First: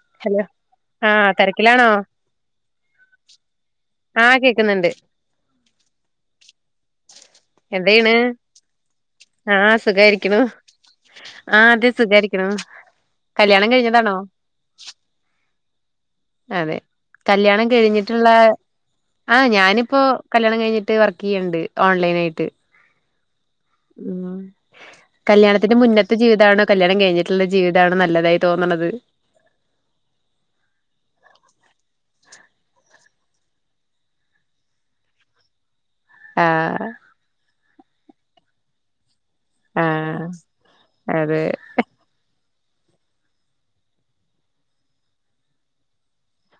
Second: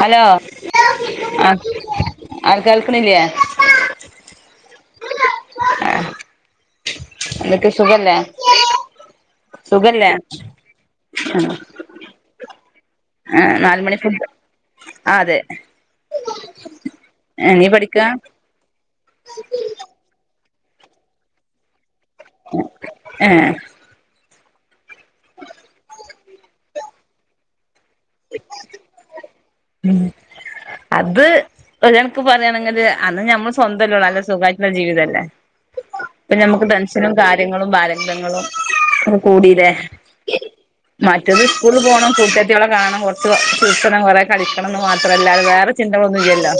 Hello ആഹ് ആ തെരക്കിലാണോ ആ കേൾക്കണില്ലേ ആഹ് കേക്കുന്നുണ്ട് എന്തൊക്കെ എന്തെയണ് സുഖല്ലേ ആഹ സുഖല്ലേ സുഖായിരിക്കണ ആഹ ആ അത സുഖായിരിക്കണം ആ കല്യാണം നാലുമണി കഴിഞ്ഞതാണോ ഫുഡ് ആ അതെ അതെ കല്യാണം നീ പഠിക്കാ കഴിഞ്ഞിട്ടുള്ള ആഹ ഞാനിപ്പോൊ കല്യാണം കഴിഞ്ഞിട്ട് വർക്ക് ചെയ്യുണ്ട് ഓൺലൈന ആയിട്ട് ഏ കല്യാണത്തിന്റെ മുന്നത്തെ ജീവിതാണോ കല്യാണം കഴിഞ്ട്ട്ള്ള ജീവി ഉം അത് ഒര് കണ ക്ക് പറയാണെങ്കില് അന്ന് ഞമ്മള് സ്വന്തല്ലെ ഓള് അല്ല സുഖയിട്ടുള്ള ജീവിതല്ലേ ഇപ്പം ഞമ്മക്ക് ആഹ് ടെൻഷനും കാര്യങ്ങളും ബാല ന്തങ്ങളും കൂടിലെ ആഹ് മറ്റത് അതെ സ്കൂള് പോണം കൂട്ട [unintelligible] കൊർച്ച് ചിരിച്ചണം കൊറേ കളിക്കണംന്ന് മാത്രല്ലാതെ വേറെ ചിന്തകളൊന്നുല്ലല്ലോ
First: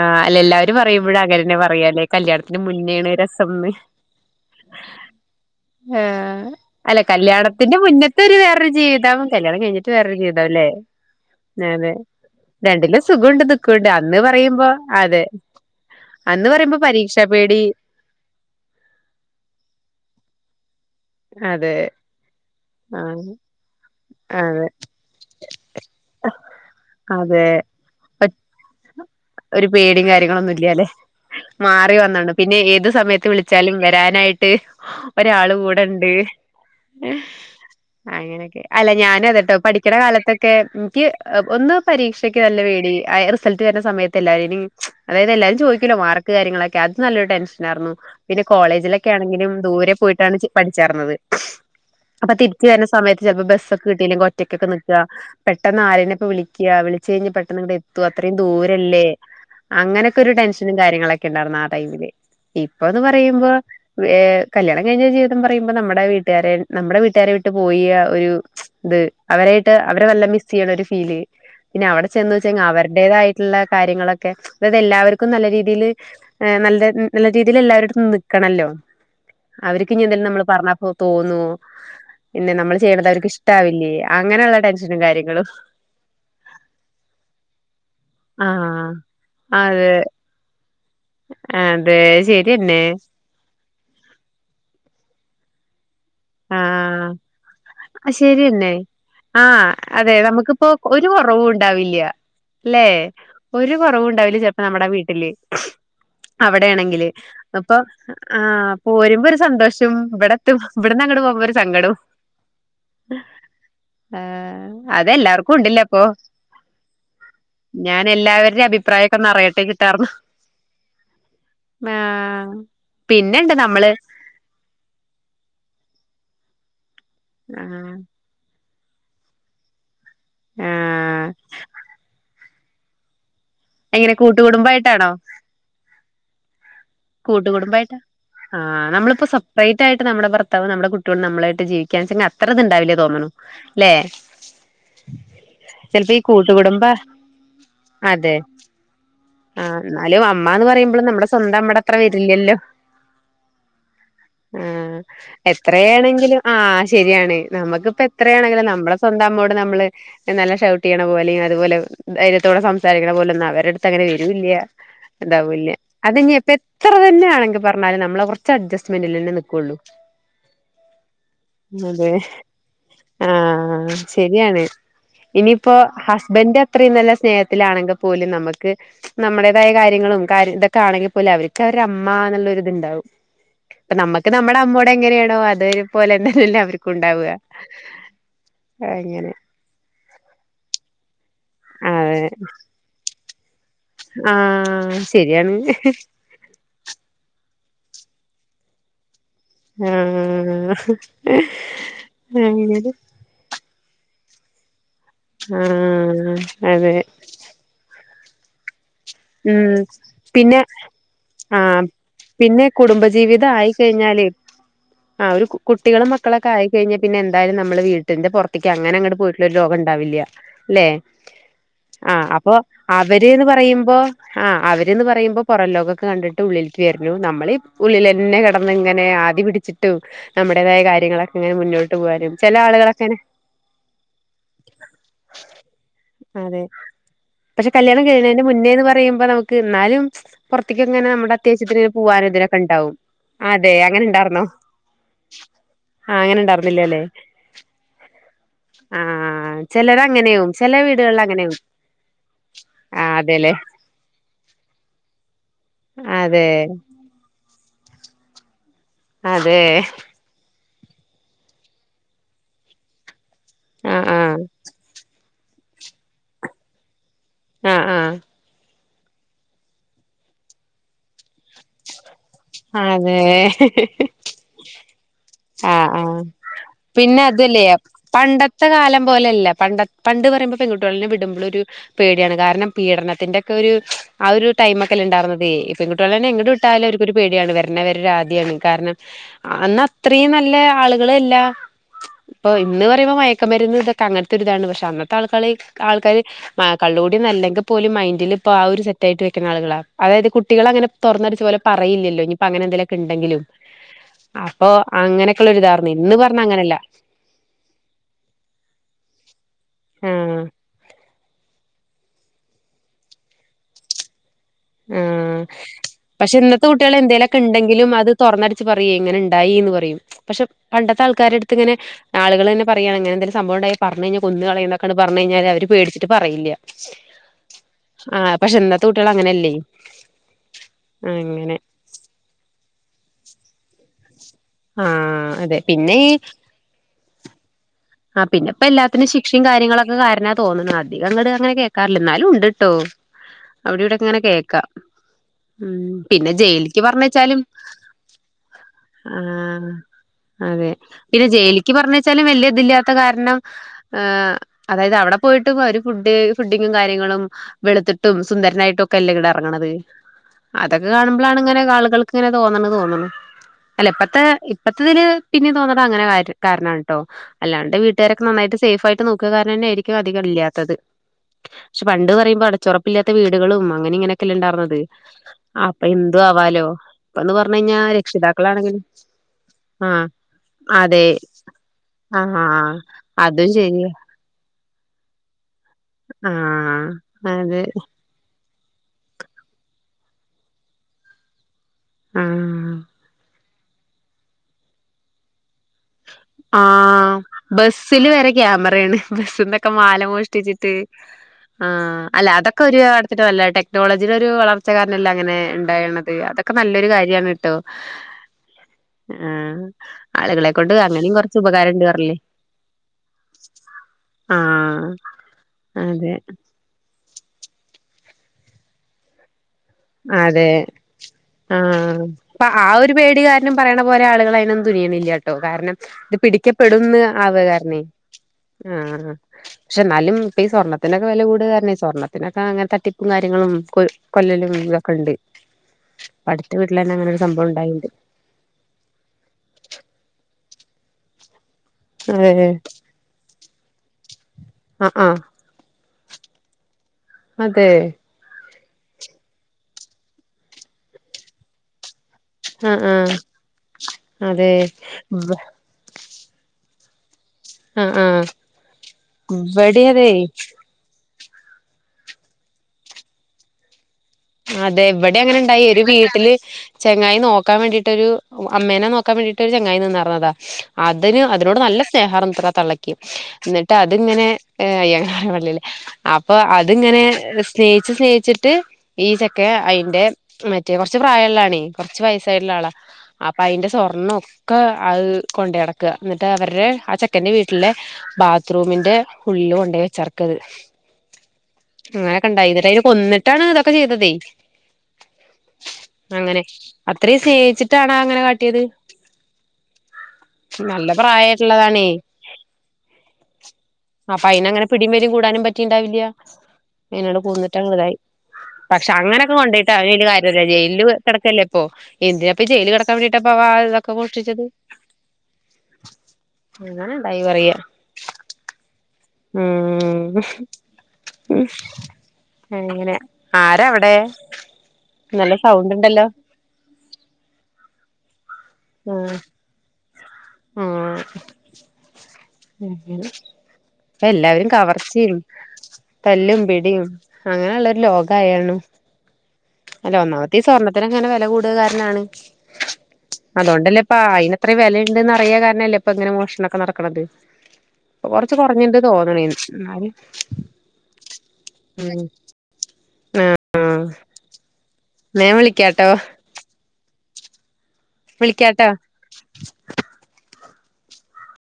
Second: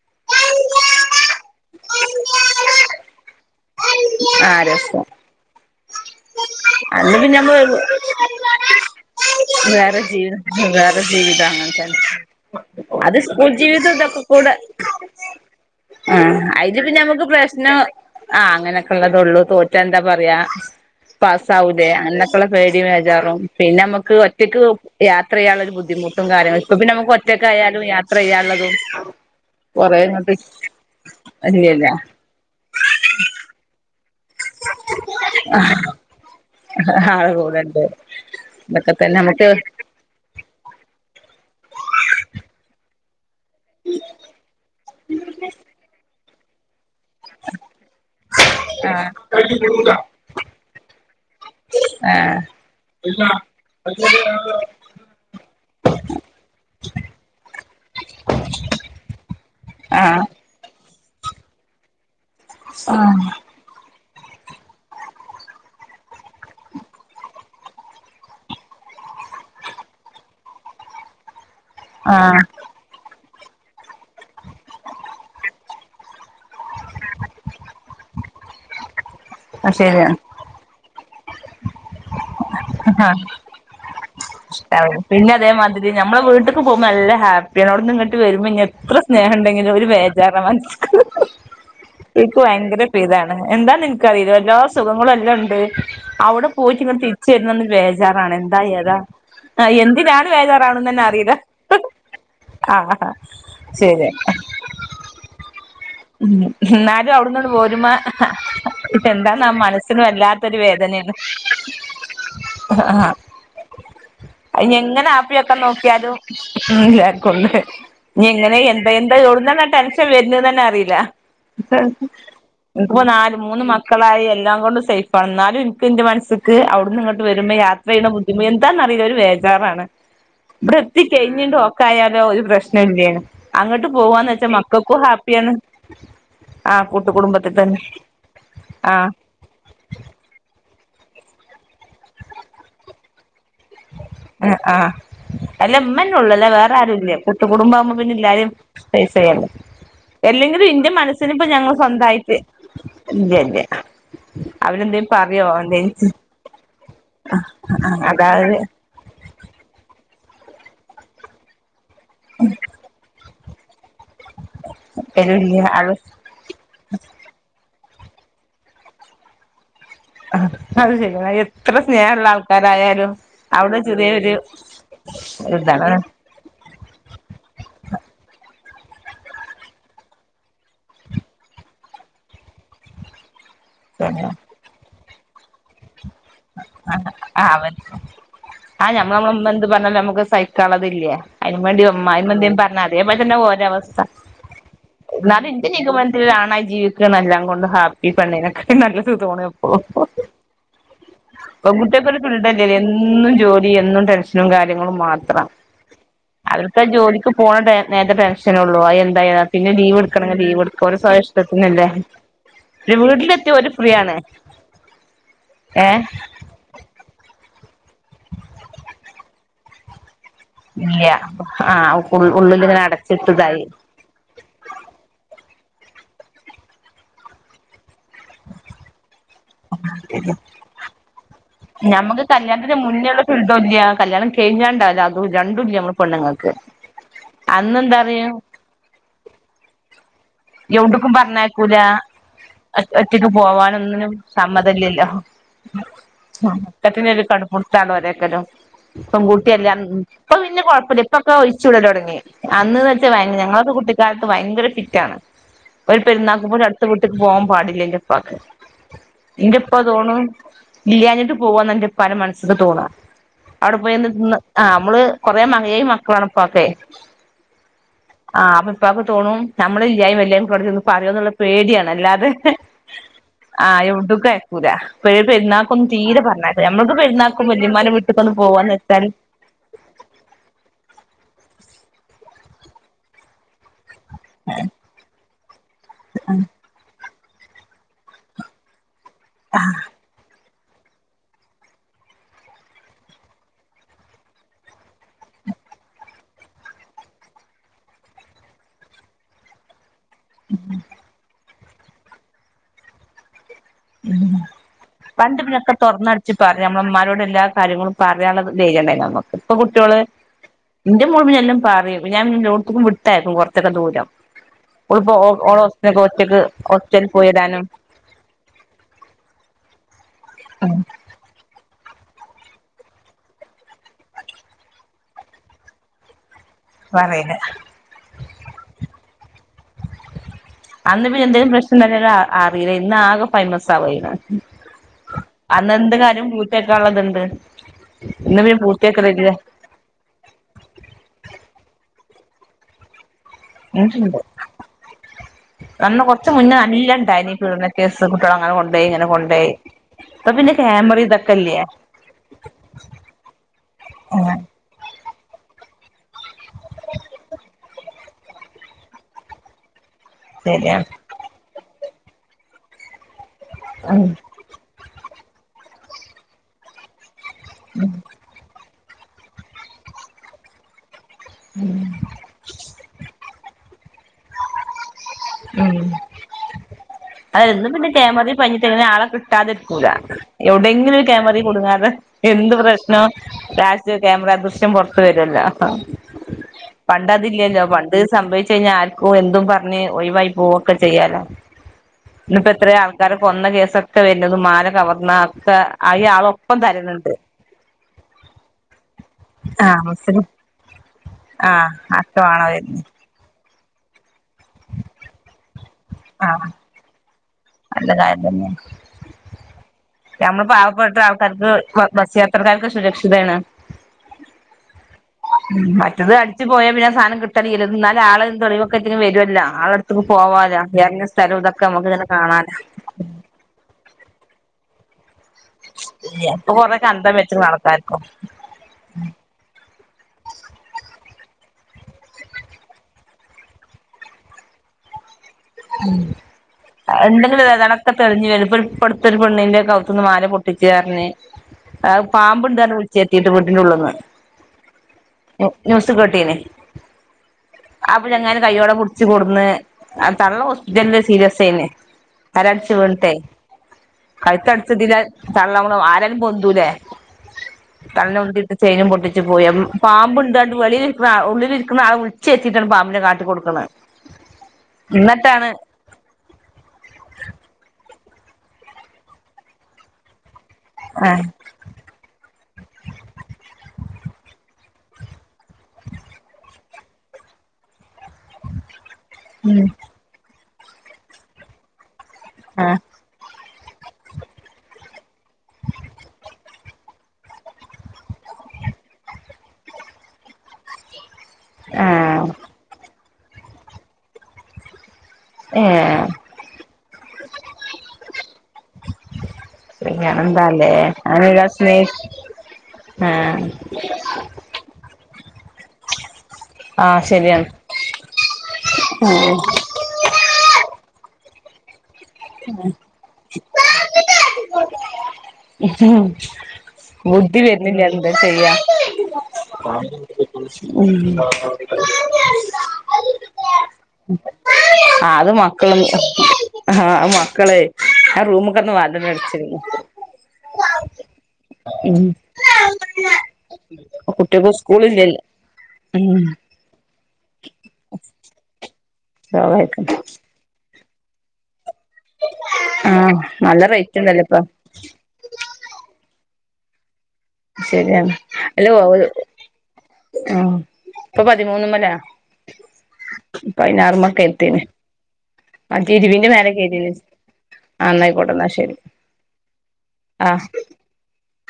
ആ അല്ല എല്ലാരും പറയുംമ്പഴും അങ്ങനെന്നെ പറയാല്ലേ കല്യാണത്തിന് മുന്നെണ് രസംന്ന് ആ രസം ആ അല്ലെ അന്ന് പിന്നെ നമ്മള് കല്യാണത്തിന്റെ മുന്നത്തെ ഒരു വേറൊരു ജീവിതം കല്യാണം കഴിഞ്ഞിട്ട് വേറെ വേറൊരു ജീവിതം ജീവിതവുംല്ലേ വേറെ ജീവിതം അങ്ങനെ അതെ തന്നെ രണ്ടിലും അത് സുഖോണ്ട് സ്കൂൾ ദുഃക്കോണ്ട് ജീവിതം അന്ന് പറ [unintelligible] ആ അന്ന് പറയുമ്പോ അതിനിപ്പ പരീക്ഷാ ഞമുക്ക് പേടി പ്രശ്നം ആ അങ്ങനെയൊക്കെ ഉള്ളതാ ഉള്ളൂ തോറ്റാ എന്താ പറയാ അതെ പാസ്സാവൂലെ അങ്ങനൊക്കുള്ള പേടിയും ആ ബേചാറും പിന്നെ നമു നമുക്ക് ഒറ്റക്ക് അതെ യാത്ര ചെയ്യാനുള്ള ഒരു ബുദ്ധിമുട്ടും കാര്യങ്ങളും ഇപ്പൊ പിന്നെ നമുക്ക് അതെ ഒറ്റക്കായാലും യാത്ര ചെയ്യാനുള്ളതും ഒരു കൊറേ പേടിയും ഇങ്ങോട്ട് കാര്യങ്ങളൊന്നും ഇല്ലാല്ലെ ഇല്ല ഇല്ല മാറി എരാര് [unintelligible] നായിട്ട് ഒരാള് കൂടെ ഇണ്ട് ഹ ഹാ കൂടെണ്ട്. അല്ല ഇതൊക്കെ തന്നെ ഞാനും നമുക്ക് അതെട്ടോ പഠിക്കണ കാലത്തൊക്കെ എനിക്ക്- ഒന്ന് പരീക്ഷയ്ക്ക് നല്ല പേടി ഐ റിസ് റിസൾട്ട് വരുന്ന സമയത്ത് എല്ലാരേനും അതായത് എല്ലാരും ചോദിക്കോല്ലോ മാർ ക്ക്‌ കാര്യങ്ങള അതു നല്ലൊരു ടെൻഷനാരുന്നു പിന്ന ആ കോളേജിലൊക്കെ ആണെകിലും ദൂര പോയിട്ടാണ് പഠിച്ചാർന്നത് അപ്പം ആ തിരിച്ച്കേറുന്ന സമയത്ത് ചെലപ്പ ബസ് വീട്ടില് ഒറ്റക്കൊക്ക നിക്കാ പെട്ടനാരെലൊക്കെ വിളിക്ക വിളിച്ച് കൈഞ്ഞ് പെട്ടന്നങ്ങടാ എത്തുവ അത്രേം ദൂരല്ലേ ആഹ് അങ്ങനെക്കൊരു ടെൻഷന് കാര്യങ്ങളക്കേണ്ടാര്ന്നു ആടൈമില് ഇപ്പത്തു ആഹ് പറേംമ്പോ വേ കല്യാണം കഴിഞ്ഞരിഞ്ഞ് ജീവിതത്തിലന്നു പറേംമ്പോ നമ്മട വീട്ടുകാരെ നമ്മട വീട്ടുകാരെ വിട്ടുപോയി യാ ഒരു ഇത് അവരായിട്ട് അവര വല്ല മിസ്സ്‌ ച്വയ്യാണൊരു ഫീല് പിന്നവിടെ ആഹ് ചെന്നുവച്ച അവരുടെതായിട്ട് ട്ടുള്ള കാര്യങ്ങളൊക്കെ ഇതൊക്കെ എല്ലാവർക്കും നല്ല രീതില് ആ നല്ല നല്ല രീതില് എല്ലാരുടുത്തും നിക്കണോല്ലോ അത് അവർക്കിനി ശരിയാണ് എന്തേലും നമ്മൾ പറഞ്ഞാ പോ പോന്നു പിന്നെ നമ്മള് ചെയ്യ്ണത് അവർക്കിഷ് ണ്ടാവും പിന്നെ അതേമാതിരി ഞമ്മളെ വീട്ട്ക്ക് പോമ്പോ നല്ല ഹാപ്പിയണ് അവ്ട്ന്ന് ങ്ങട്ട് വര്മ്പോ നി ആഹ് എത്ര സ്നേഹ ണ്ടെങ്കിലും ഒരു അതെ വേചാറാ മന്സ്ക്ക് അതെ ഇൻക്ക് ശരിയന്നെ ഭയങ്കര പ്പി ഇതാണ് എന്താന്ന് ഇൻക്കറീല്ല എല്ലാ സുഖങ്ങളും ല്ലണ്ട് അവ്ടെ പോയിറ്റ് ങ്ങട്ട് തിര്ച്ച് ര്ണന്ന് അ ശെരി എന്തിനാണ് ബേജാറാവണന്ന് തന്നെ അറിയില്ല ആഹ് ശരി ഉം എന്നാലും അവിടുന്നങ്ങട് പോരുമ്പോ എന്താന്നാ മനസ്സിന് വല്ലാത്തൊരു ഇവിടുന്ന് അങ്ങോട്ട് പോകുമ്പോൾ ഒരു സങ്കടം അഹ് അഹ അതിനു എങ്ങനെ ഹാപ്പി അതെല്ലാർക്കും ആക്കാൻ ഉണ്ടില്ലേ അപ്പൊ നോക്കിയാലും ഞാൻ എങ്ങനെ എല്ലാവരുടെയും എന്താ എന്താ അഭിപ്രായൊക്കെ ഒന്ന് അറിയട്ടെ എവിടന്ന ടെൻഷൻ കിട്ടാർന്നു വരുണെന്ന് ന്നെ അറില്ല ആഹ് ഇപ്പോ നാല് പിന്നെണ്ട് മൂന്ന് നമ്മള് മക്കളായി എല്ലാം കൊണ്ടും സേഫ് ആണ് എന്നാലും എനിക്ക് എന്റെ മനസ്സില് അവിടുന്ന് ഇങ്ങോട്ട് ഇങ്ങോട്ട് വരുമ്പോൾ യാത്ര ആഹ് ചെയ്യുന്ന ബുദ്ധിമ എന്താന്നറിയില്ല ഒരു ബേജാറാണ് വൃത്തി ആഹ് കഴിഞ്ഞിട്ടോ ഒക്കെ ആയാലോ ഒരു പ്രശ്നവുമില്ല എന്തേ അങ്ങോട്ട് എങ്ങനെ പോവാന്ന് വെച്ചാൽ മക്കൾ ഹാപ്പിയാണ് ആ കൂട്ടുകുടുംബത്തിൽ തന്നെ കൂട്ടുകുടുംബായിട്ട് ആഹ ആ നമ്മളിപ്പോ സെപ്പ്രേറ്റ് ആയിട്ട് നമ്മുടെ ഭർത്താവ് നമ്മുടെ കുട്ടികൾ കുട്ടികളായിട്ടും നമ്മളായിട്ട് ജീവിക്കാൻചങ്ങ്അത്ര ഇത് ഉണ്ടാവില്ല തോന്നുന്നു ആഹ് നമ്മൾ ചിലപ്പോ ഈ തന്നെയുള്ളൂ അല്ലേ കൂട്ടുകുടുംബ വേറാരുല്ല കുട്ടുകുടുംബ ആകുമ്പോ പിന്നെ എല്ലാരും പൈസ ആ എന്നാലും അമ്മാന്ന് പറയുമ്പൊളും നമ്മടെ ഇപ്പ സ്വന്തം ഞങ്ങൾ അമ്മടെ അത്ര സ്വന്തായിട്ട് വരില്ലല്ലോ ഇല്ല ഇല്ല ആഹ് അവരെന്തേലും പറയോ എന്തേലും എത്രയാണെങ്കിലും ആഹ് ശരിയാണ് നമ്മുക്ക് ഇപ്പോ അതായത് എത്രയാണെങ്കിലും നമ്മളെ സ്വന്തം അമ്മോട് നമ്മൾ നല്ല ഷൗട്ട് ചെയ്യണ പോലെയും അതുപോലെ ധൈര്യത്തോടെ സംസാരിക്കണ പോലൊന്നാ അവര് ത്തങ്ങനെ വില്ല്യ വരൂല്ല അതാവൂല്ല അത് അതിപ്പോ എത്ര തന്നെ ആണെങ്കിലും പറഞ്ഞാൽ എന്നാലും നമ്മൾ കുറച്ച് അഡ്ജസ്മെന്റിലെന്നെ നിക്കുള്ളൂ അത് ശരിയാ എത്ര അതെ സ്നേഹള്ള ആൾക്കാരായാലും അവിടെ ആഹ് ചെറിയൊരു ശരിയാണ് ഇനിയിപ്പോ ഇതാണ് ഹസ്ബൻ് അത്രയും നല്ല സ്നേഹത്തിലാണെങ്കിലും പോലും നമക് അവർക്ക് നമ്മടേതായ കാര്യങ്ങളും കാര് ഇതൊക്കെയാണെങ്കിൽ പോലും അവർക്ക് അവരുടെ അമ്മ എന്നുള്ള ഒരു ഇത് ഉണ്ടാവും അപ്പോ നമുക്ക് നമ്മുടെ അമ്മയോട് എങ്ങനെയാണോ അത് ആ അവ ആ ഞമ്മൾ അങ്ങനെ നമ്മള് എന്ത് പറഞ്ഞാലും നമ്മക്ക് അത് സഹിക്കുള്ളതില്ല അതിനുവേണ്ടി അതെ അമ്മായമ്മ എന്തെങ്കിലും പറഞ്ഞാൽ അതെ പോലെ അതുതന്നെ അവരുടെ അവസ്ഥ അവസ്ഥ ആഹ് എന്നാലും ശരിയാണ് എന്റെ ജീവിതത്തിൽ ഒരാണായി ജീവിക്കുക എല്ലാംകൊണ്ടും ഹാപ്പി പെണ്ണുങ്ങളെക്കാൾ നല്ലത് തോണും എപ്പഴും ആഹ് പെൺ കുട്ടികൾക്ക് ഫ്രീഡം ഇല്ലല്ലോ അങ്ങനെ എന്നും ജോലി എന്നും ടെൻഷനും കാര്യങ്ങളും കാര്യങ്ങളും മാത്രം ആഹ് അവർക്ക് ആ അതെ ജോലിക്ക് പോകുന്ന നേരത്തെ ടെൻഷ ൻ [unintelligible] ഉം പിന്നെ ആഹ് ഇഷ്ടത്തിനല്ലേ പിന്നെ കുടുംബജീവിതം വീട്ടിലെത്തിയ ഓര് ഫ്രീ ആണ് ആയിക്കഴിഞ്ഞാല് ആ ഒരു കു ഏഹ് കുട്ടികളും മക്കളൊക്കെ ആയിക്കഴിഞ്ഞ പിന്നെന്തായാലും നമ്മള് വീട്ടിന്റെ പുറത്തേക്ക് അങ്ങനങ്ങട്ട് ഒരു ലോകം ഉണ്ടാവില്യ ഇല്യ ആ ഉള്ളില്ങ്ങനെ അടച്ചിട്ട്തായി ആഹ് അവര്ന്ന് പറയുമ്പോ പുറം ലോകൊക്കെ കണ്ടിട്ട് ഉള്ളിൽക് വരുന്നു നമ്മള് ഉള്ളിലെന്നെ കിടന്നിങ്ങനെ ദി പിടിച്ചിട്ടു നമ്മടേതായ കാര്യങ്ങളൊക്കെ ഇങ്ങനെ മുന്നോട്ട് ഞമ്മക്ക് പോകാനും ചില കല്യാണത്തിന്റെ ആളുകളൊക്കെനെ മുന്നുള്ള സുൽദുല്യ കല്യാണം കഴിഞ്ഞാണ്ടാല അത് രണ്ടുല്യ നമ്മള് പെണ്ണുങ്ങൾക്ക് അതെ പക്ഷെ കല്യാണം അന്നെന്താറിയും കഴിയിണെന്റെ മുന്നേന്ന് പറഞ് പറയുമ്പോ നമക്ക് നാലും എവിട്ക്കും പറഞ്ഞയക്കൂല പോവാനും ഇതിനൊക്കെ ഉണ്ടാവും ഒറ്റക്ക് അതെ അങ്ങനെ പോവാനൊന്നിനും ഉണ്ടാർന്നോ സമ്മതല്യല്ലോ ആ അങ്ങനെ ഉണ്ടാർന്നില്ലല്ലേ ഒക്കത്തിനൊരു കടുംപുട്താണ് ഒരേക്കലും ആ പെൺകുട്ട്യല്ലേ ചിലര് ഇപ്പം അങ്ങനെയാവും പിന്നെ ചില കൊഴപ്പല്യ വീടുകളിൽ ഇപ്പൊക്കെ അങ്ങനെയാവും അഴിച്ചു വിടലൊടങ്ങി ആ അന്ന്ന്നേച്ചാഭയൻ അതെല്ലേ ഞങ്ങളൊക്കെ കുട്ടി കാലത്ത് ഭയങ്കര ഫിറ്റാണ് ഒരു അതെ പെരുന്നാക്കു പോലും അടുത്ത വീട്ടിക്ക് പോകാൻ പാടി ല്യന്റെപ്പാക്ക് ഇന്റെ അതെ ഇപ്പ തോണും ഇല്യഞ്ഞിട്ട് പോവാന്നന്റെപ്പാന്റെ മനസ്സ്ക്ക് തോന്ന അവിടെ പോയിന്ന് തിന്ന് ആ മ്മള് കൊറേമാകഏഴുമക്കളാണ്പ്പാക്കെ ആ ആഹ പെപ് ഇപ്പാക്ക് തോന്നും നമ്മള് ഇല്യായിം വൽ യും ചെന്ന് പറയോന്നുള്ളോ പേടിയാണ് അല്ലാതെ ആ ആ അതെ എവിട്കുംഅയക്കൂല പെരുന്നാക്കും ആഹ് തീരെ ആഹ് പറഞ്ഞയക്കൂല ഞമ്മക്ക് പിന്നെ പെരുന്നാക്ക് അതുല്ലേ വല്യിമ്മാന്റെ വീട്ട്ക്കൊന്ന് പണ്ടത്തെ പോവാന്ന് കാലം വെച്ചാൽ പോലെയല്ല പണ്ട പണ്ട് പറയുമ്പോ പെൺകുട്ടികളെ വിടുമ്പോളൊരു പേടിയാണ് കാരണം പീഡനത്തിന്റെക്കെ ഒരു ആ ഒരുടൈം ഒക്കെണ്ടാർന്നതൈ പെൺകുട്ട്യോളെ തന്നെ എങ്ങണ്ട് വിട് യാലും അവർക്കൊരുപേടിയാണ് വരുന്നവരെആദ്യാണ് കാരണം ആ അത്രയും നല്ല ല്ല ആളുകളെല്ല ഇപ്പൊ ഇന്ന് പറയുമ്പോ മയക്ക്മരുന്ന് തൊക്കെ അങ്ങനത്തൊരിതാണ് പക്ഷെ അന്നത്തെ ആൾക്കളി ആൾകാര് കള്ളുകുടിന്നല്ലെങ്കിപോലും മൈൻഡില്താ ഒരു സെറ്റ് ആയിട്ട് വെക്കുന്ന ആളുകളാ അതായത് കുട്ടികൾ അങ്ങനെ തുറന്നെടിച് പോലെ പറയില്ലല്ലോ ഇഞ്ഞ്പ്പൊങ്ങനെന്തെലൊക്കെ ണ്ടെങ്കിലും പണ്ട് പിന്നൊക്കെ ഒരുതാർന്നു ഇന്ന് തൊറന്നടിച്ച് പറഞ്ഞ പറയ അങ്ങനെയല്ല ഞമ്മളമ്മാരോട് എല്ലാ കാര്യങ്ങളും പറയാള്ള ധൈര്യണ്ടേന്നമ്മക്ക് പ്പ കുട്ടിയോള് ആഹ് ന്റെ മോള് പിന്നെല്ലം പറയം ഞാൻ ല്ലോട്ത്ത്ക്കും വിട്ടയക്കും കൊറച്ചൊക്കെ ദൂരം ഓളിപ്പോ ഊം ഓളെ ഹോസ്റ്റലിലൊക്കെ പക്ഷെ ഒറ്റക്ക് ഇന്നത്തെ കുട്ടികള് ഹോസ്റ്റലിൽ എന്തെലൊക്കെ പോയിടാനും ണ്ടെങ്കിലും അത് തൊറന്നടി ച്ച് പറയെ ങ്ങനെ ണ്ടായിന്ന് പറയും പക്ഷെ പണ്ടത്തെ ആൾക്കാരെടുത്ത് ഇങ്ങനെ ആളുകളെന്നെ പറയാണ് ങ്ങനെന്തെലും സംഭവം ണ്ടായ പറഞ്ഞ് കയിഞ്ഞാ കൊന്ന് കളയുന്നൊക്കണ്ട് പറഞ്ഞു കഴിഞ്ഞാല് അവര് പേടിച്ചിട്ട് പറയില്ല പറയല് ആ പക്ഷെ ന്നത്തെ കുട്ടിയാള് അങ്ങനെയല്ലേ അന്ന് പിന്നെ എന്തെങ്കിലും അങ്ങനെ പ്രശ്നം ണ്ടായി [unintelligible] അറിയില്ല ഇന്ന് ആകെ ഫൈമസാവാ [unintelligible] ണ് ആഹ് അന്നെന്ത് കാര്യോം പൂത്തിയെക്കാള്ളത്ണ്ട് ആ പിന്ന ഇപ്പ എല്ലാത്തിനും ശിക്ഷിം കാര്യങ്ങളൊക്കെ കാരണാ തോന്ന്ണ് അധികങ്ങട് അങ്ങനെ കേ ക്കാറില്ല ന്നാലും ണ്ട്ട്ടോ അവിടെ ഇണ്ട് ഇവിടെക്കെങ്ങനെ കേക്കാ ഊം അന്ന് കൊറച്ച് പിന്നെ മുന്നേ ജയിലിക്ക് നല്ല ഇണ്ടായിനി പറഞ്ഞയച്ചാലും പീഡന കേസ് കുട്ടികളെ അങ്ങനെ കൊണ്ടോയി ഇങ്ങനെ കൊണ്ടോയി ആഹ് ഇപ്പൊ പിന്നെ അതെ ക്യാമറ പിന്നെ ഇതൊക്കെല്ലേ ജയിലിക്ക് പറഞ്ഞച്ചാലും വല്യ ഇതില്ല കാരണം അതായത് അവടെ പോയിട്ടും അവര് ഫുഡ് ഫുഡിങ്ങും കാര്യങ്ങളും വെളുത്തിട്ടും സുന്ദരനായിട്ടും ഒക്കെ അല്ലേ ഇങ്ങട് എറങ്ങണത് ശരിയാണ് അതൊക്കെ കാണുമ്പളാണ് ഇങ്ങനെ ആളുകൾക്ക് ക്ക്ങ്ങനെ തോന്ന്ണെ തോന്ന്ണു അല്ല ഉം ഇപ്പത്തെ ഇപ്പത്തെതില് പിന്നിം തോന്നണത് അങ്ങനെ കാരണാണ് ട്ടോ അല്ലാണ്ട് വീട്ട്കാരൊക്കെ നന്നായിട്ട് സേഫായി ട്ട് നോക്ക്ക കാരണംന്നെ ആയിരിക്കും അധികം ഇല്ലാത്തത് ക്ഷെ പണ്ട് പറയുമ്പോ അടച്ചൊറപ്പില്ലാത്ത വീടുകളും അങ്ങനി ഇങ്ങനിയൊക്കല്ലെ ണ്ടാർന്നത് അപ്പൊ എന്തു ആവാലോ ഇപ്പന്ന് അതെ പറഞ്ഞ് ന്ന് കഴിഞ്ഞാ പിന്നെ കേമറി രക്ഷിതാക്കളാണെങ്കിലും പതിഞ്ഞിട്ടെങ്കിലും ആളെ കിട്ടാതെരിക്കൂല ആഹ് എവടെങ്കിലും ഒരു അതെ കേമറി കുടുങ്ങാതെ എന്ത് ആഹ് പ്രശ്നം അതും ശരിയാ [unintelligible] ക്യാമറ ദൃശ്യം പൊറത്ത് വരുവല്ലോ ആ ആഹ് അതെ പണ്ടതില്ലല്ലോ പണ്ട് സംഭവിച്ച ച ക ആർക്കും എന്തും പറഞ്ഞ് ഒഴിവായി പോവൊക്കെ ചെയ്യാലോ ഇന്നപ്പോ ആഹ് എത്രയും ആൾക്കാരെ കൊന്ന കേ ഒക്കെ വരുന്നുന്നത് മാല കവർന്ന ഒക്കെ ഈ ആളൊപ്പം ആ തരുന്നുണ്ട് ബസിില് വരെ ക്യാമറയാണ് ബസ്സിന്തൊക്കെ ആഹ് മാല മുസ്ലിം മോഷ്ടിച്ചിട്ട് ആ് ആഹ് അക്കെ അല്ല വേണം അതൊക്കെ ഒരു വരുന്നെ അടത്തിട്ട് വല്ലടെ ക്ോളജിൊ ഒരു വളർച്ചക്കാരനല്ലാം അങ്ങെ ഉണ്ട് ഉണ്ടായിരുന്നത് ആഹ് അതൊക്കെ നല്ലാരു കാര്യാണ് ട്ടോ നല്ല കാര്യം തന്നെയാണ് ആ ആളുകളെ കൊണ്ട് ങ്ങത്താ അങ്ങനെയും കൊറച്ച് ആൾക്കാർക്ക് ഉപകാരണ്ട് ബസ് ബസ് പറഞ്ഞില്ലേ യാത്രക്കാർക്ക് സുരക്ഷിതയാണ് ആഹ് മറ്റേത് അതെ അടിച്ചു പോയാ പിന്നെ സാധനം കി ട്ടല്ലില്ല എന്നാല ആളുകള് തെളിവൊക്കെ കിട്ടിന് വരുല്ല അതെ ഇതൊക്കെ നമുക്ക് ആഹ ഇങ്ങനെ അപ്പൊ കാണാലോ ആ ഒരു പേടിക്കാരനും പറയണ പോലെ ആളുകളായി [unintelligible] ണ്ടോ കാരണം ഇത് ഇപ്പൊ കൊറേ പിടിക്കപ്പെട്ന്ന് അന്തം വെച്ച്ക്ക്ണ് അറിയില്ലെ ആൾക്കാർക്കും ആ ക്ഷേ എന്നാലും ഇപ്പ സ്വർണത്തിന്റെ വില കൂട് താരണെ സ്വർണത്തിനൊക്കെ അങ്ങനെ തട്ടിപ്പും കാര്യങ്ങളും കൊ കൊല്ലലും ഇതക്കെ ഒണ്ടേ ഉം സംഭവം ഉണ്ടായിണ്ട് എന്തെങ്കിലുംതക്കെ തെളിഞ്ഞ് വരുമ്പരും ഇപ്പർത്തെ പെണ്ണിന്റെ കവുത്ത്ന്ന് മാല പൊ പെട്ടിച്ചെറിന് ആ പാമ്പ് ഉണ്ടാർന്ന് വിളിച്ചേത്തീ ട്ട് വീട്ടിന് ഉള്ളീന്ന് അതെ ആഹ് ആഹ് ന്യൂസ് കേട്ടീനീ അതെ അപ്പഴങ്ങനെ കയ്യോടെ പിടിച്ച് കൊടുന്ന് തന്ന് ക്യാസ്റ്റിയനില് സീരിയസ് ആയിരുന്ന് ആരടച്ച് ആഹ് വീണട്ടെ ആഹ് കഴിച്ച അതെ അടിച്ചതില [unintelligible] പൊന്തുലെ ആഹ് കള്ള് ആഹ് ഉണ്ടിട്ട് ചെയിനും പൊട്ടിച്ചു പോയാ ഇവിടെ അതെ പാമ്പ് ഇണ്ടാണ്ട് വെളിയില് വ്വാ. ഉള്ളിലിരിക്കുന്ന ആ ഉച്ച എത്തീട്ടാണ് പാമ്പിനെ കാണിച്ച് കൊടുക്കണ അതെ എവിടെ അങ്ങനെ ഉണ്ടായി ഒരു വീട്ടില് ചങ്ങായി നോക്കാൻ വേണ്ടി ടൊരു അമ്മേനെ നോക്കാൻ വേണ്ടിയിട്ട് ചങ്ങായിതി നിന്നറഞ്ഞതാ അതിന് ആഹ് അതിനോട് നല്ല സ്നേഹാര്ന്ന്ത്ര തള്ളക്ക് എന്നിട്ട് അതിങ്ങനെ അയ്യ അപ്പൊ അത് അത്ങ്ങന സ്നേ സ്നേഹിച്ചിട്ട് ഈ ചെക്ക ഉം ആയിട്ട് മറ്റേ കുറച്ച് പ്രായമള്ളണേ ച്ച്‌ വയസായിട്ടുള്ള ആളാ ആഹ് അപ്പ അയിന്റെ സ്വർണം ഒക്കെ അത് കൊണ്ടടക്കുക എന്നിട്ട് അവരുടെ ആ ചെക്കന്റെ വീട്ടിലെ ബാത്റൂമിന്റെ ഉള്ളില് കൊണ്ട് വെച്ചർക്കത് അങ്ങനെ ആഹ് കണ്ടായിന്നിട്ട് അയിനെ കൊന്നി [unintelligible] പ്പ ചെയ്തതെ ആഹ ഇത്രയും സ്നേഹിച്ചിട്ടാണ് അങ്ങനെ കാട്ടിയത് അങ്ങനെന്താല്ലേ നല്ല അങ്ങനെയൊരു പ്രായമായിട്ടുള്ളതാണ സ്നേഹ ആഹ് അപ്പൊ അയിന്ങ്ങനെ പിട വരും കൂടാനും പറ്റിണ്ടാവില്ല ആഹ് അോട് ശരിയാണ് കൂന്നിട്ട് അങ്ങുതായി പക്ഷെ അങ്ങനെ ഒക്കെ ഉം കൊണ്ടോയിട്ട് അ ഒരു കാര്യമല്ല ജയിലില് കിടക്കല്ലേ പോ [unintelligible] എന്തിനപ്പൊ ജയില് കിടക്കാൻ വേണ്ടിട്ടപ്പവാ ഇതൊക്കെ മോഷ്ട്ടിച്ചത് അങ്ങനെണ്ടായി ബുദ്ധി പറയാ വരുന്നില്ല എന്താ ചെയ്യാ ഉം അങ്ങനെ ആരാ അവിടെ അത് നല്ല സൗണ്ട് മക്കളും ഉണ്ടല്ലോ ആ ആ മക്കളെ ഞാൻ റൂം - [unintelligible] മ്ആഹ് മ്ഹ് ഹ് ഇപ്പൊ എല്ലാവരും കുട്ടികൾക്ക് കവർച്ചയും, സ്കൂളില്ലല്ലോ ഉം തല്ലും, പിടിയും അങ്ങനെള്ളൊരു ലോകയാണ്. മ് [unintelligible] തിനങ്ങനെ വെല കൂടുക കാര ണാണ്. ആ നല്ല അതുകൊണ്ടല്ലേ ഇപ്പ റേറ്റ് ഉണ്ടല്ലോ ഇപ്പൊ അയിനിത്ര വെലയുണ്ട് എന്ന അറിയ കാരണമല്ലേ ഇപ്പൊ ഇങ്ങനെ മോഷണം. ഒക്കെ നടക്കണത്. ശരിയാണ് കൊറച്ച് അല്ല കൊറഞ്ഞിണ്ട് തോന്നണേ [unintelligible] എന്നാലും ആ ഇപ്പൊ പതിമൂന്ന്മേലാ ഉം ആഹ് ആഹ് പയിനാറ്മക്കേൽ. എത്തീന്. ഞാൻ വിളിക്കാട്ടോ [unintelligible] ആ ന്നായിക്കോട്ട എന്നാ വിളിക്കാട്ടോ ശരി ആഹ്